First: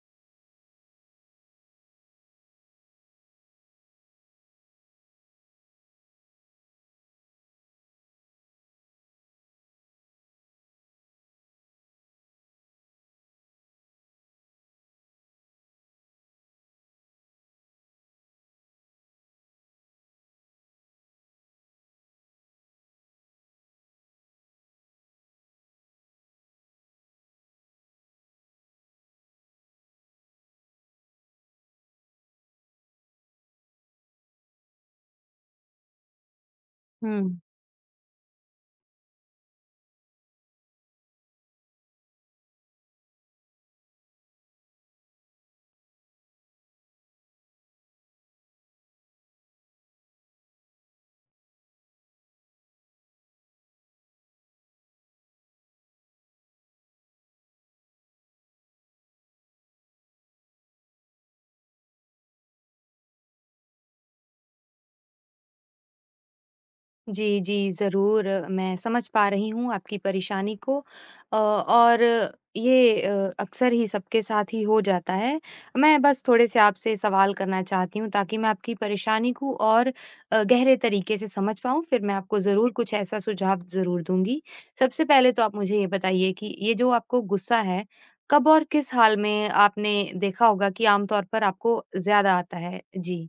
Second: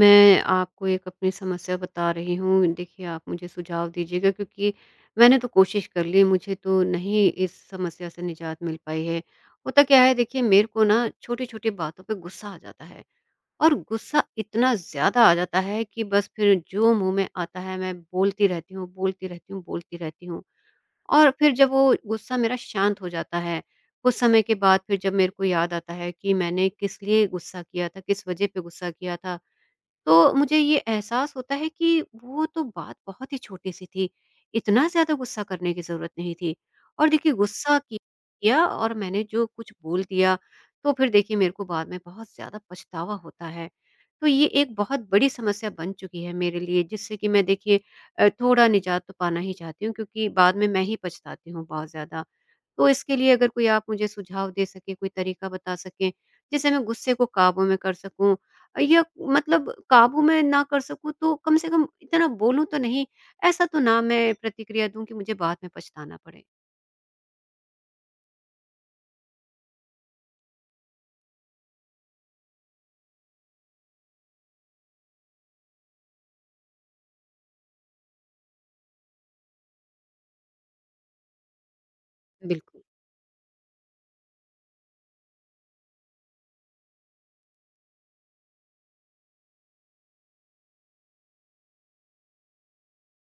मैं आपको एक अपनी समस्या बता रही हूँ। देखिए, आप मुझे सुझाव दीजिएगा क्योंकि मैंने तो कोशिश कर ली, मुझे तो नहीं इस समस्या से निजात मिल पाई है। होता क्या है देखिए, मेरे को ना छोटी-छोटी बातों पे गुस्सा आ जाता है और गुस्सा इतना ज़्यादा आ जाता है कि बस फिर जो मुँह में आता है मैं बोलती रहती हूँ, बोलती रहती हूँ, बोलती रहती हूँ। और फिर जब वो गुस्सा मेरा शांत हो जाता है, कुछ समय के बाद फिर जब मेरे को याद आता है कि मैंने किस लिए गुस्सा किया था, किस वज़ह पे गुस्सा किया था, तो मुझे ये एहसास होता है कि वो तो बात बहुत ही छोटी-सी थी, इतना ज़्यादा गुस्सा करने की ज़रूरत नहीं थी। और देखिए हुँ। गुस्सा कि किया और मैंने जो कुछ बोल दिया, तो फिर देखिए मेरे को बाद में बहुत ज़्यादा पछतावा होता है। तो ये एक बहुत बड़ी समस्या बन चुकी है मेरे लिए जिससे कि मैं देखिए थोड़ा निजात तो पाना ही चाहती हूँ क्योंकि बाद में मैं ही पछताती हूँ बहुत ज़्यादा। तो इसके लिए अगर कोई आप मुझे सुझाव दे सकें, कोई तरीका बता सकें, जिससे मैं गुस्से को काबू में कर सकूँ या मतलब काबू में ना कर सकूँ तो कम से कम इतना बोलूँ तो नहीं, ऐसा तो ना मैं प्रतिक्रिया दूँ कि मुझे बाद में पछताना पड़े। जी, जी, ज़रूर। मैं समझ पा रही हूँ आपकी परेशानी को और ये अक्सर ही सबके साथ ही हो जाता है। मैं बस थोड़े-से आपसे सवाल करना चाहती हूँ ताकि मैं आपकी परेशानी को और गहरे तरीके से समझ पाऊँ, फिर मैं आपको ज़रूर बिल्कुल। कुछ ऐसा सुझाव ज़रूर दूँगी। सबसे पहले तो आप मुझे ये बताइए कि ये जो आपको गुस्सा है, कब और किस हाल में आपने देखा होगा कि आम तौर पर आपको ज़्यादा आता है? जी।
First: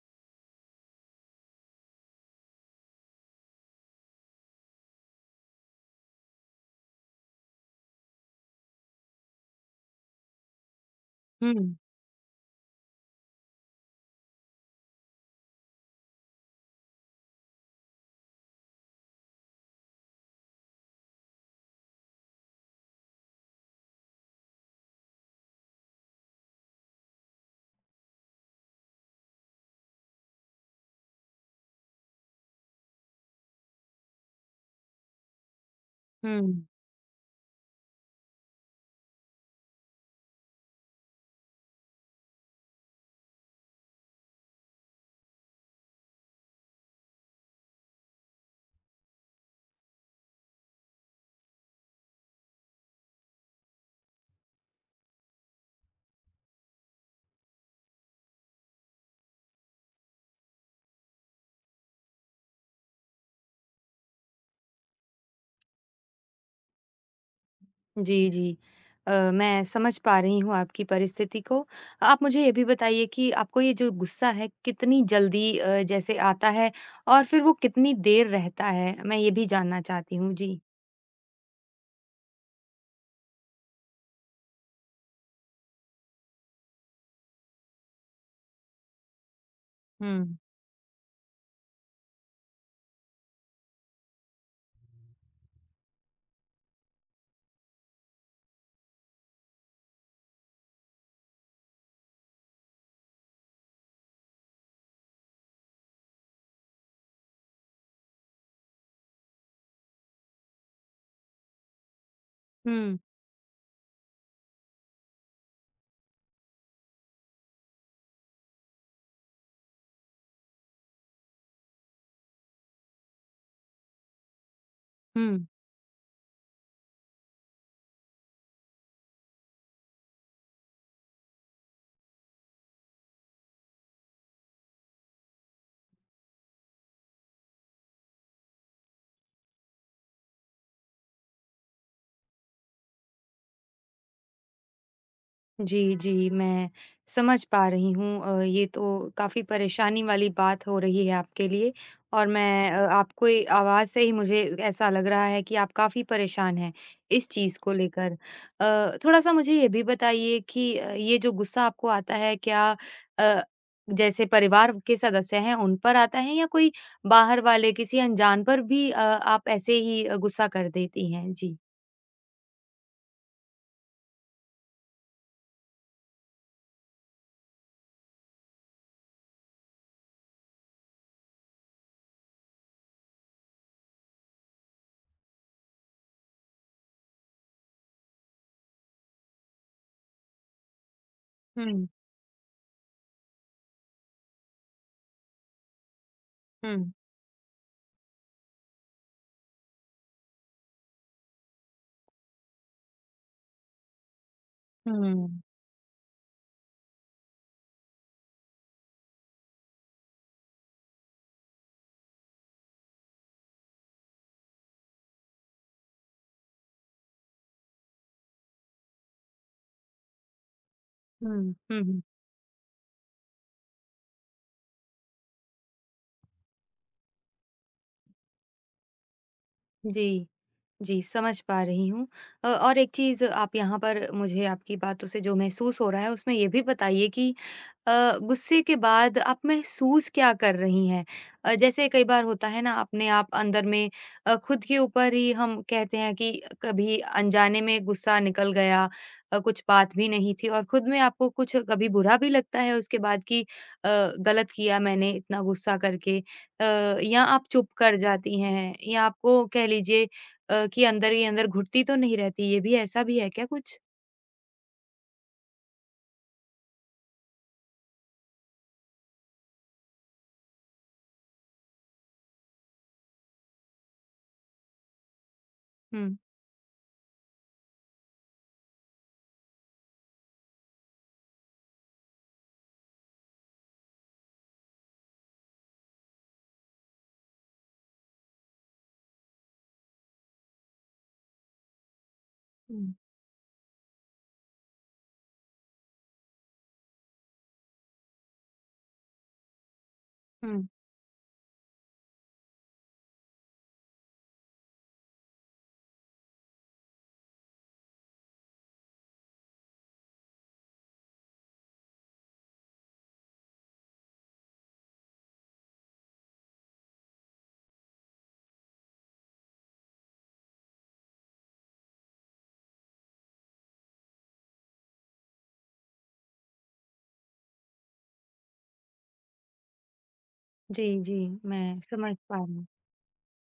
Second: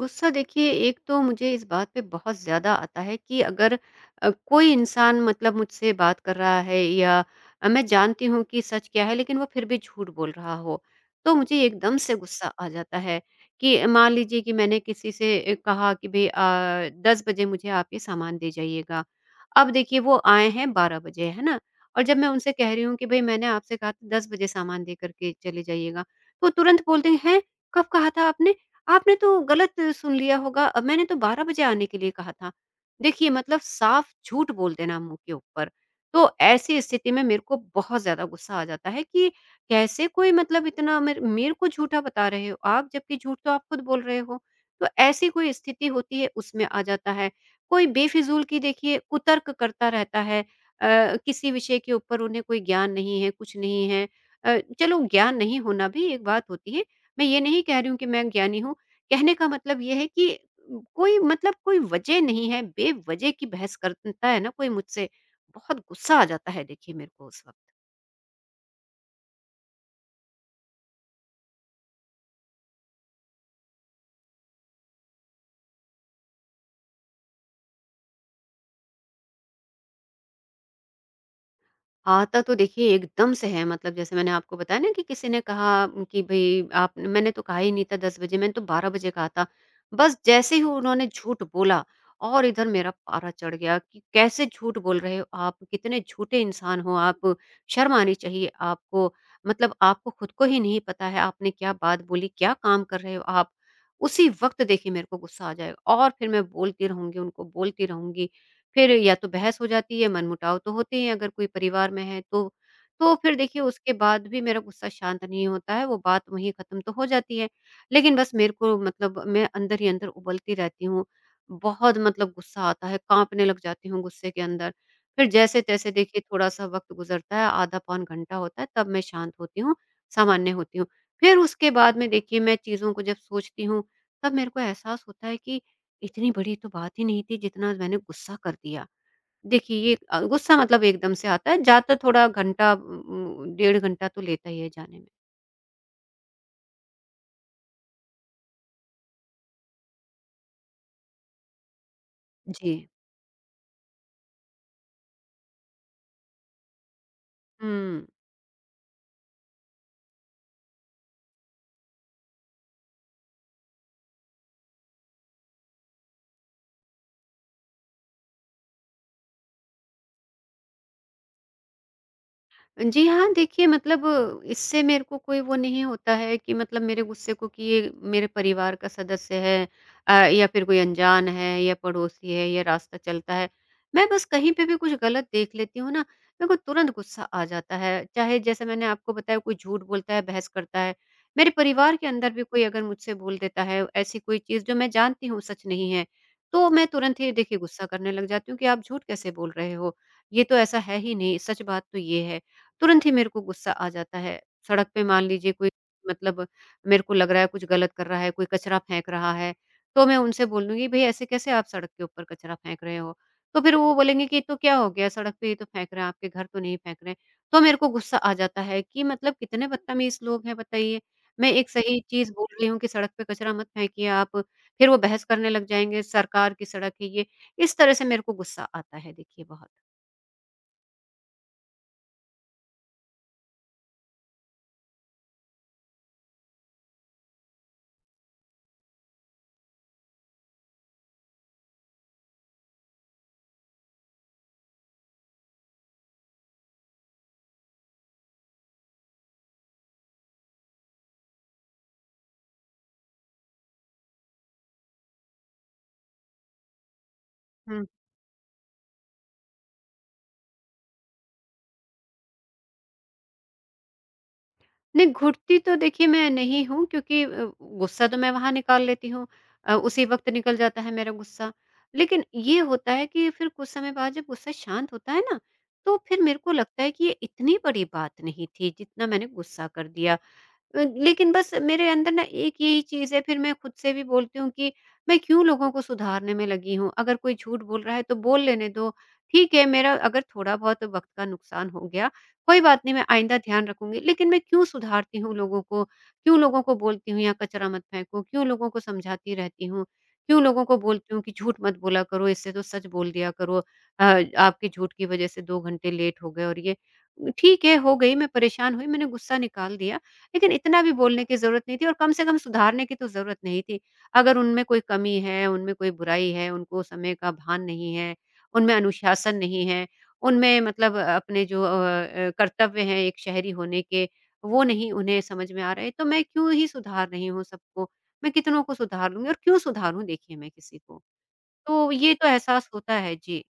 गुस्सा देखिए एक तो मुझे इस बात पे बहुत ज़्यादा आता है कि अगर कोई इंसान मतलब मुझसे बात कर रहा है या मैं जानती हूँ कि सच क्या है लेकिन वो फिर भी झूठ बोल रहा हो, तो हुँ, मुझे एकदम से गुस्सा आ जाता है कि मान लीजिए कि मैंने किसी से कहा कि भई 10 बजे मुझे आप ये सामान दे जाइएगा। अब देखिए वो आए हैं 12 बजे, है ना? और जब मैं उनसे कह रही हूँ कि भई मैंने आपसे कहा था 10 बजे सामान दे कर के चले जाइएगा, तो तुरंत बोलते हैं, "हैं? कब कहा था आपने? आपने तो गलत सुन लिया होगा मैंने तो 12 बजे आने के लिए कहा था। देखिए मतलब साफ झूठ बोल देना मुँह के ऊपर। तो हुँ। ऐसी स्थिति में मेरे को बहुत ज़्यादा गुस्सा आ जाता है कि कैसे कोई मतलब इतना मेरे को झूठा बता रहे हो आप, जबकि झूठ तो आप खुद बोल रहे हो। तो ऐसी कोई स्थिति होती है उसमें आ जाता है। कोई बेफिज़ूल की देखिए कुतर्क करता रहता है। किसी विषय के ऊपर उन्हें कोई ज्ञान नहीं है, कुछ नहीं है। चलो ज्ञान नहीं होना भी एक बात होती है। मैं ये नहीं कह रही हूँ कि मैं ज्ञानी हूँ। कहने का मतलब ये है कि कोई मतलब कोई वजह नहीं है, बेवजह की बहस करता है ना कोई मुझसे, बहुत गुस्सा आ जाता है देखिए मेरे को उस वक़्त। जी, जी। मैं समझ पा रही हूँ आपकी परिस्थिति को। आप मुझे ये भी बताइए कि आपको ये जो गुस्सा है कितनी जल्दी जैसे आता है और फिर वो कितनी देर रहता है? मैं ये भी जानना चाहती हूँ। जी। आता तो देखिए एकदम से है मतलब जैसे मैंने आपको बताया ना कि किसी ने कहा कि भई आप मैंने तो कहा ही नहीं था 10 बजे मैंने तो 12 बजे कहा था। बस हुँ। जैसे ही उन्होंने झूठ बोला और इधर मेरा पारा चढ़ गया कि कैसे झूठ बोल रहे हो आप? कितने झूठे इंसान हो आप? शर्म आनी चाहिए आपको। मतलब आपको खुद को ही नहीं पता है आपने क्या बात बोली, क्या काम कर रहे हो आप? उसी वक़्त देखिए मेरे को गुस्सा आ जाएगा और फिर मैं बोलती रहूँगी उनको, बोलती रहूँगी। फिर या तो बहस हो जाती है, मनमुटाव तो होते ही हैं अगर कोई परिवार में है तो। हुँ, तो फिर देखिए उसके बाद भी मेरा गुस्सा शांत नहीं होता है, वो बात वहीं ख़त्म तो हो जाती है। लेकिन बस मेरे को मतलब मैं अंदर ही अंदर उबलती रहती हूँ। बहुत मतलब गुस्सा आता है, काँपने लग जाती हूँ गुस्से के अंदर। फिर हुँ। जैसे-तैसे देखिए थोड़ा-सा वक़्त गुज़रता है, आधा पौन घंटा होता है तब मैं शांत होती हूँ, सामान्य होती हूँ। फिर उसके बाद में देखिए मैं चीज़ों को जब सोचती हूँ, तब मेरे को एहसास होता है कि इतनी बड़ी तो बात ही नहीं थी जितना मैंने गुस्सा कर दिया। देखिए ये गुस्सा मतलब एकदम से आता है, जाता थोड़ा घंटा डेढ़ घंटा तो लेता ही है जाने में। जी, जी, मैं समझ पा रही हूँ। ये तो काफ़ी परेशानी वाली बात हो रही है आपके लिए और मैं, जी। आपकी आवाज़ से ही मुझे ऐसा लग रहा है कि आप काफ़ी परेशान हैं इस चीज़ को हुँ। लेकर। थोड़ा-सा मुझे ये भी बताइए कि ये जो गुस्सा आपको आता है क्या, अ, जैसे परिवार के सदस्य हैं उन पर आता है या कोई बाहर वाले किसी अनजान पर भी आप ऐसे ही गुस्सा कर देती हैं? जी। जी हाँ, देखिए मतलब इससे मेरे को कोई वो नहीं होता है कि मतलब मेरे गुस्से को कि ये मेरे परिवार का सदस्य है या फिर कोई अनजान है या पड़ोसी है या रास्ता चलता है। मैं बस कहीं पे भी कुछ गलत देख लेती हूँ ना, मेरे को तुरंत गुस्सा आ जाता है। चाहे जैसे मैंने आपको बताया कोई झूठ बोलता है, बहस करता है। मेरे हुँ, परिवार के अंदर भी कोई अगर मुझसे बोल देता है ऐसी कोई चीज़ जो मैं जानती हूँ सच नहीं है, तो मैं हुँ, तुरंत ही देखिए गुस्सा करने लग जाती हूँ कि आप झूठ कैसे बोल रहे हो? ये तो ऐसा है ही नहीं, सच बात तो ये है। तुरंत ही मेरे को गुस्सा आ जाता है। सड़क पे मान हुँ, लीजिए कोई मतलब मेरे को लग रहा है कुछ गलत कर रहा है, कोई कचरा फेंक रहा है, तो मैं उनसे बोल दूँगी भई ऐसे कैसे आप सड़क के ऊपर कचरा फेंक रहे हो? तो फिर वो बोलेंगे कि तो क्या हो गया सड़क पे ही तो फेंक रहे हैं, आपके घर तो नहीं फेंक रहे। तो मेरे को गुस्सा आ जाता है कि मतलब कितने बदतमीज़ लोग हैं बताइए। मैं हुँ, एक हुँ, सही हुँ, चीज़ बोल रही हूँ कि सड़क पे कचरा मत फेंकिए आप, फिर वो बहस करने लग जाएँगे सरकार की सड़क है ये। इस तरह से मेरे को गुस्सा आता है देखिए बहुत। जी। जी, समझ पा रही हूँ। और एक चीज़ आप यहाँ पर मुझे आपकी बातों से जो महसूस हो रहा है उसमें ये भी बताइए कि गुस्से के बाद आप महसूस क्या कर रही हैं? जैसे कई बार होता है ना अपने आप अंदर में खुद के ऊपर ही हम कहते हैं कि कभी अनजाने में गुस्सा निकल गया, कुछ बात भी नहीं थी और खुद में आपको कुछ कभी बुरा भी लगता है उसके बाद कि अ, गलत किया मैंने इतना गुस्सा करके, या आप चुप कर जाती हैं या आपको कह लीजिए कि अंदर ही अंदर घुटती तो नहीं रहती, ये भी ऐसा भी है क्या कुछ? नहीं, घुटती तो देखिए मैं नहीं हूँ क्योंकि गुस्सा तो मैं वहाँ निकाल लेती हूँ। उसी वक़्त निकल जाता है मेरा गुस्सा। लेकिन ये होता है कि फिर कुछ समय बाद जब गुस्सा शांत होता है ना, तो हुँ। फिर मेरे को लगता है कि ये इतनी बड़ी बात नहीं थी जितना मैंने गुस्सा कर दिया। लेकिन बस मेरे अंदर ना एक यही चीज़ है, फिर मैं खुद से भी बोलती हूँ कि मैं क्यों लोगों को सुधारने में लगी हूँ? अगर कोई झूठ बोल रहा है तो बोल लेने दो। ठीक है, मेरा अगर थोड़ा बहुत वक़्त का नुकसान हो गया, कोई बात नहीं हुँ। मैं आइंदा ध्यान रखूँगी। लेकिन मैं क्यों सुधारती हूँ लोगों को? क्यों लोगों को बोलती हूँ यहाँ कचरा मत फेंको? क्यों लोगों को समझाती रहती हूँ? क्यों लोगों हुँ, को बोलती हूँ कि झूठ मत बोला करो, इससे तो सच बोल दिया करो। आपके झूठ की वज़ह से 2 घंटे लेट हो गए और ये ठीक है, हो गई मैं परेशान हुई, मैंने गुस्सा निकाल दिया। लेकिन इतना भी बोलने की ज़रूरत नहीं थी और कम से कम सुधारने की तो ज़रूरत नहीं थी। अगर उनमें कोई कमी है, उनमें कोई बुराई है, उनको समय का भान नहीं है, उनमें अनुशासन नहीं है, उनमें मतलब अपने जो कर्तव्य हैं एक शहरी होने के, वो नहीं उन्हें समझ में आ रहे, तो मैं क्यों ही सुधार रही हूँ सबको? मैं कितनों को सुधार लूँगी और क्यों सुधारूँ देखिए मैं किसी जी, को? जी, मैं तो ये समझ तो पा रही हूँ। एहसास होता है। जी।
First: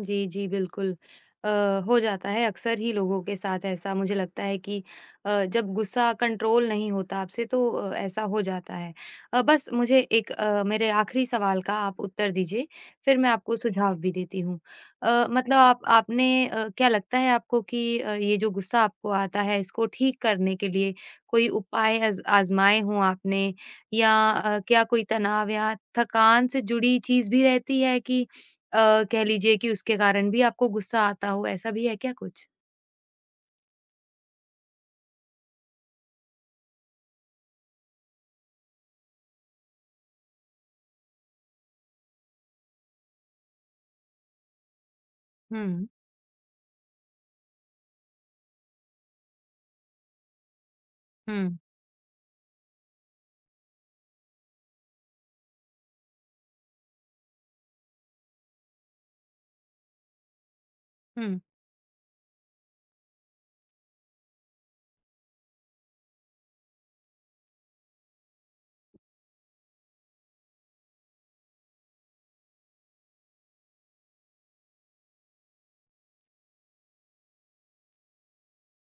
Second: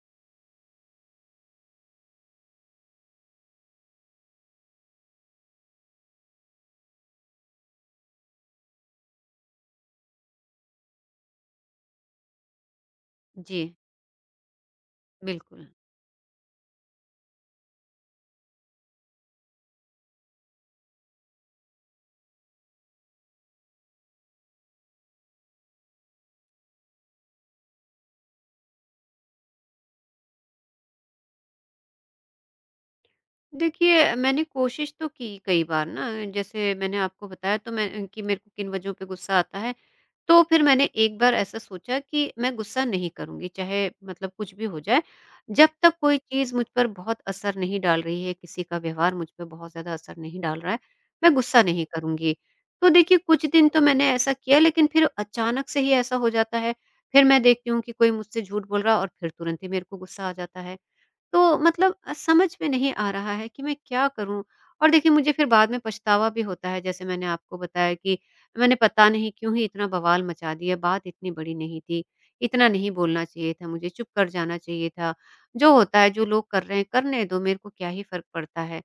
जी, जी, बिल्कुल। अ, हो जाता है अक्सर ही लोगों के साथ ऐसा, मुझे लगता है कि जब गुस्सा कंट्रोल नहीं होता आपसे तो ऐसा हो जाता है। बस मुझे एक, मेरे आखिरी सवाल का आप उत्तर दीजिए, फिर मैं आपको जी, सुझाव भी देती हूँ। मतलब बिल्कुल। आप आपने, क्या लगता है आपको कि ये जो गुस्सा आपको आता है इसको ठीक करने के लिए कोई उपाय आज़माए हों आपने? या क्या कोई तनाव या थकान से जुड़ी चीज़ भी रहती है कि कह लीजिए कि उसके कारण भी आपको गुस्सा आता हो, ऐसा भी है क्या कुछ? देखिए, मैंने कोशिश तो की कई बार ना, जैसे मैंने आपको बताया तो मैं कि मेरे को किन वजहों पे गुस्सा आता है, तो फिर मैंने एक बार ऐसा सोचा कि मैं गुस्सा नहीं करूँगी, चाहे मतलब कुछ भी हो जाए, जब हुँ, तक कोई चीज़ मुझ पर बहुत असर नहीं डाल रही है, किसी का व्यवहार मुझ पे बहुत ज़्यादा असर नहीं डाल रहा है, मैं हुँ, गुस्सा नहीं करूँगी। तो देखिए, कुछ दिन तो मैंने ऐसा किया, लेकिन फिर अचानक से ही ऐसा हो जाता है, फिर मैं देखती हूँ कि कोई मुझसे झूठ बोल रहा है और फिर तुरंत ही मेरे को गुस्सा आ जाता है। हुँ। तो मतलब समझ में नहीं आ रहा है कि मैं क्या करूँ? और देखिए मुझे फिर बाद में पछतावा भी होता है, जैसे मैंने आपको बताया कि मैंने पता नहीं क्यों ही इतना बवाल मचा दिया, बात इतनी बड़ी नहीं थी, इतना नहीं बोलना चाहिए था मुझे, चुप कर जाना चाहिए था। जो होता है, जो लोग कर रहे हैं, करने दो, मेरे को क्या ही फ़र्क पड़ता है?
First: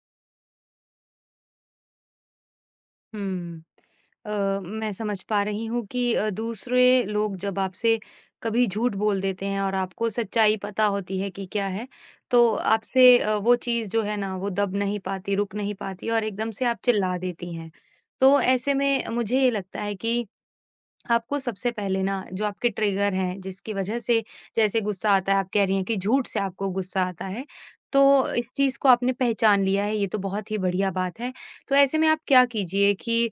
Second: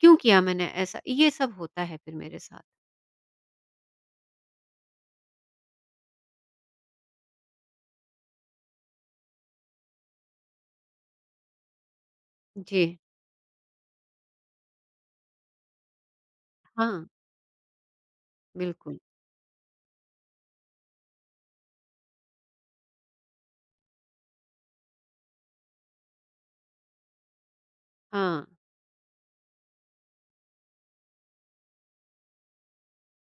क्यों किया मैंने ऐसा? ये सब होता है फिर मेरे साथ। हुँ। मैं समझ पा रही हूँ कि दूसरे लोग जब आपसे कभी झूठ बोल देते हैं और आपको सच्चाई पता होती है कि क्या है, तो जी, आपसे वो चीज़ जो है ना, वो दब नहीं पाती, रुक नहीं पाती और एकदम से आप हाँ, चिल्ला देती हैं। तो ऐसे बिल्कुल। में मुझे ये लगता है कि आपको सबसे पहले ना जो आपके ट्रिगर हैं जिसकी वजह से, जैसे गुस्सा आता है आप कह रही हैं कि झूठ से आपको गुस्सा आता है, तो हाँ, इस चीज को आपने पहचान लिया है, ये तो बहुत ही बढ़िया बात है। तो ऐसे में आप क्या कीजिए कि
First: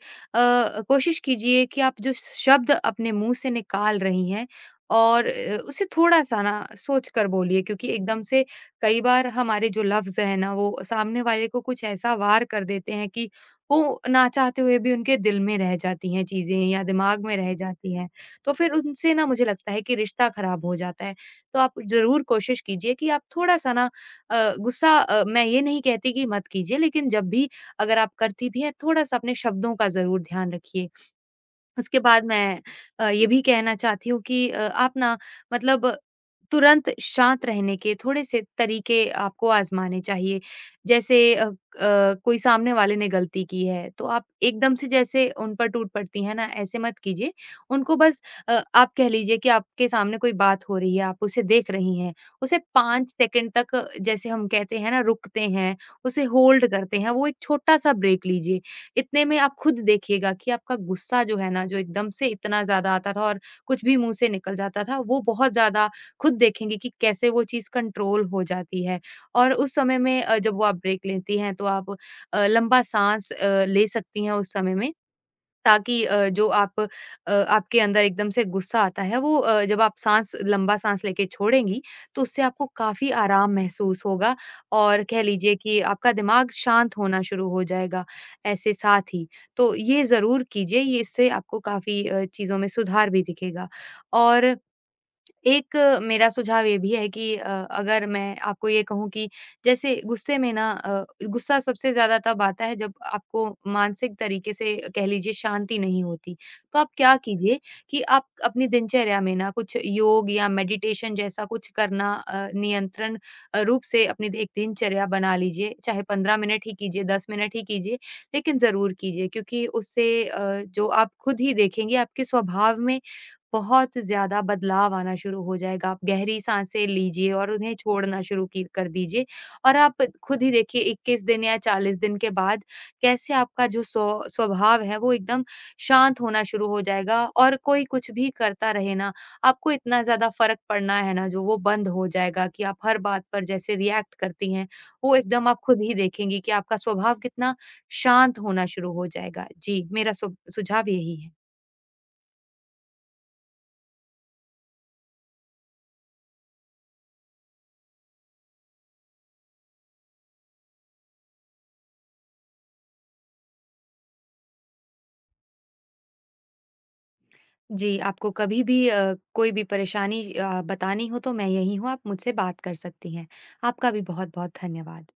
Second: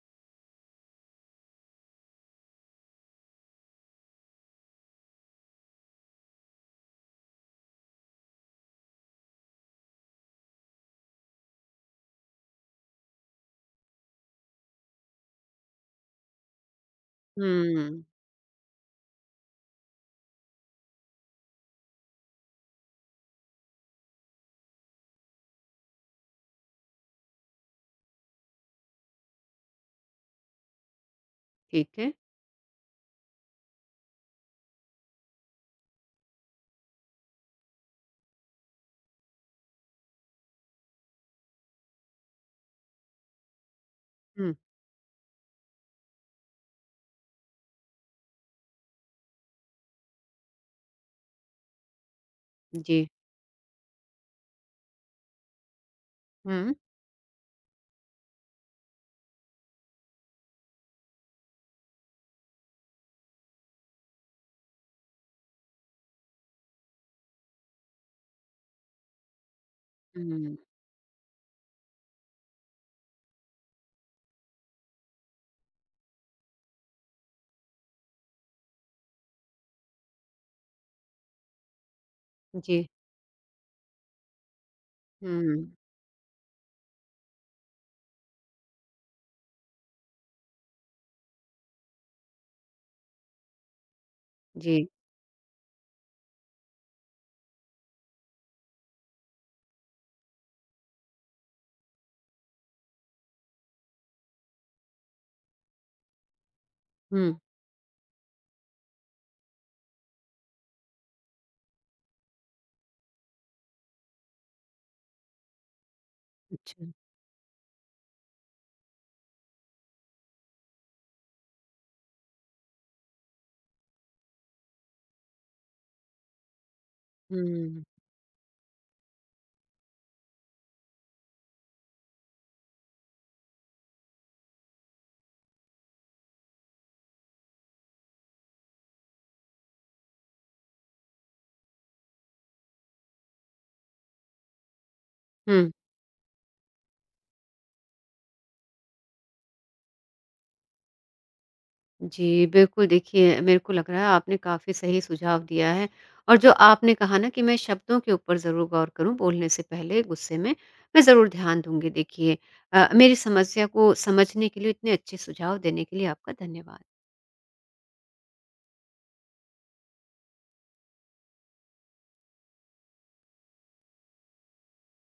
कोशिश कीजिए कि आप जो शब्द अपने मुंह से निकाल रही हैं और उसे थोड़ा सा ना सोच कर बोलिए, क्योंकि एकदम से कई बार हमारे जो लफ्ज है ना, वो सामने वाले को कुछ ऐसा वार कर देते हैं कि वो ना चाहते हुए भी उनके दिल में रह जाती हैं चीज़ें या दिमाग में रह जाती हुँ, हैं। तो फिर उनसे ना मुझे लगता है कि रिश्ता खराब हो जाता है। तो आप ज़रूर कोशिश कीजिए कि आप थोड़ा-सा ना गुस्सा, मैं ये नहीं कहती कि मत कीजिए, लेकिन जब भी, अगर आप करती भी हैं थोड़ा-सा अपने शब्दों का ज़रूर ध्यान रखिए। ठीक उसके है। बाद मैं ये भी कहना चाहती हूँ कि आप ना मतलब तुरंत शांत रहने के थोड़े-से तरीके आपको आज़माने चाहिए। जैसे कोई सामने वाले ने गलती की है, तो आप हुँ, एकदम से जैसे उन पर टूट पड़ती हैं ना, ऐसे मत कीजिए। उनको बस आप कह लीजिए कि आपके सामने कोई बात हो रही है, आप उसे देख रही हैं, उसे जी। 5 सेकंड तक, जैसे हम कहते हैं ना, रुकते हैं, उसे होल्ड हुँ, करते हैं, वो एक छोटा-सा ब्रेक लीजिए। इतने में आप खुद देखिएगा कि आपका गुस्सा जो है ना, जो एकदम से इतना ज़्यादा आता था और कुछ भी मुँह से निकल जाता था, वो बहुत ज़्यादा, खुद देखेंगे कि कैसे वो चीज़ कंट्रोल हो जाती है। और उस समय में जब हुँ, वो आप ब्रेक लेती हैं, तो आप लंबा साँस ले सकती हैं उस समय में। ताकि जो आप, आपके अंदर एकदम से गुस्सा आता है वो, जब आप साँस, लंबा साँस लेके छोड़ेंगी, तो उससे आपको जी, काफ़ी आराम महसूस होगा और कह लीजिए हुँ, कि आपका दिमाग शांत होना शुरू हो जाएगा, ऐसे साथ ही। तो ये ज़रूर कीजिए, ये इससे आपको काफ़ी चीज़ों में सुधार भी दिखेगा। और जी, एक, मेरा सुझाव ये भी है कि अगर मैं आपको ये कहूँ कि जैसे गुस्से में ना, गुस्सा सबसे ज़्यादा तब आता है जब आपको मानसिक तरीके से कह लीजिए शांति नहीं होती। तो आप क्या हुँ। कीजिए कि आप अपनी दिनचर्या में ना कुछ योग या मेडिटेशन जैसा कुछ करना, नियंत्रण रूप से अपनी एक दिनचर्या बना लीजिए। चाहे 15 मिनट ही अच्छा, कीजिए, 10 मिनट ही कीजिए, लेकिन ज़रूर कीजिए क्योंकि उससे, जो आप खुद ही देखेंगे आपके स्वभाव में बहुत ज़्यादा बदलाव आना शुरू हो जाएगा। आप गहरी साँसें लीजिए और उन्हें हुँ, छोड़ना शुरू की कर दीजिए और आप खुद ही देखिए 21 दिन या 40 दिन के बाद कैसे आपका जो स्वभाव है वो एकदम शांत होना शुरू हो जाएगा और कोई कुछ भी करता रहे ना, आपको इतना ज़्यादा फ़र्क पड़ना है ना, जो वो बंद हो जाएगा कि आप हर बात पर जैसे रिएक्ट करती हैं, वो एकदम आप हुँ। खुद ही देखेंगी कि आपका स्वभाव कितना शांत होना शुरू हो जाएगा। जी, मेरा सु सुझाव यही है। जी, बिल्कुल देखिए, मेरे को लग रहा है आपने काफ़ी सही सुझाव दिया है और जो आपने कहा ना कि मैं शब्दों के ऊपर ज़रूर गौर करूँ बोलने से पहले गुस्से में, मैं ज़रूर ध्यान दूँगी देखिए। मेरी समस्या को समझने के लिए, इतने अच्छे सुझाव देने के लिए आपका धन्यवाद। जी, आपको कभी भी कोई भी परेशानी बतानी हो तो मैं यहीं हूँ, आप मुझसे बात कर सकती हैं। आपका भी बहुत-बहुत धन्यवाद।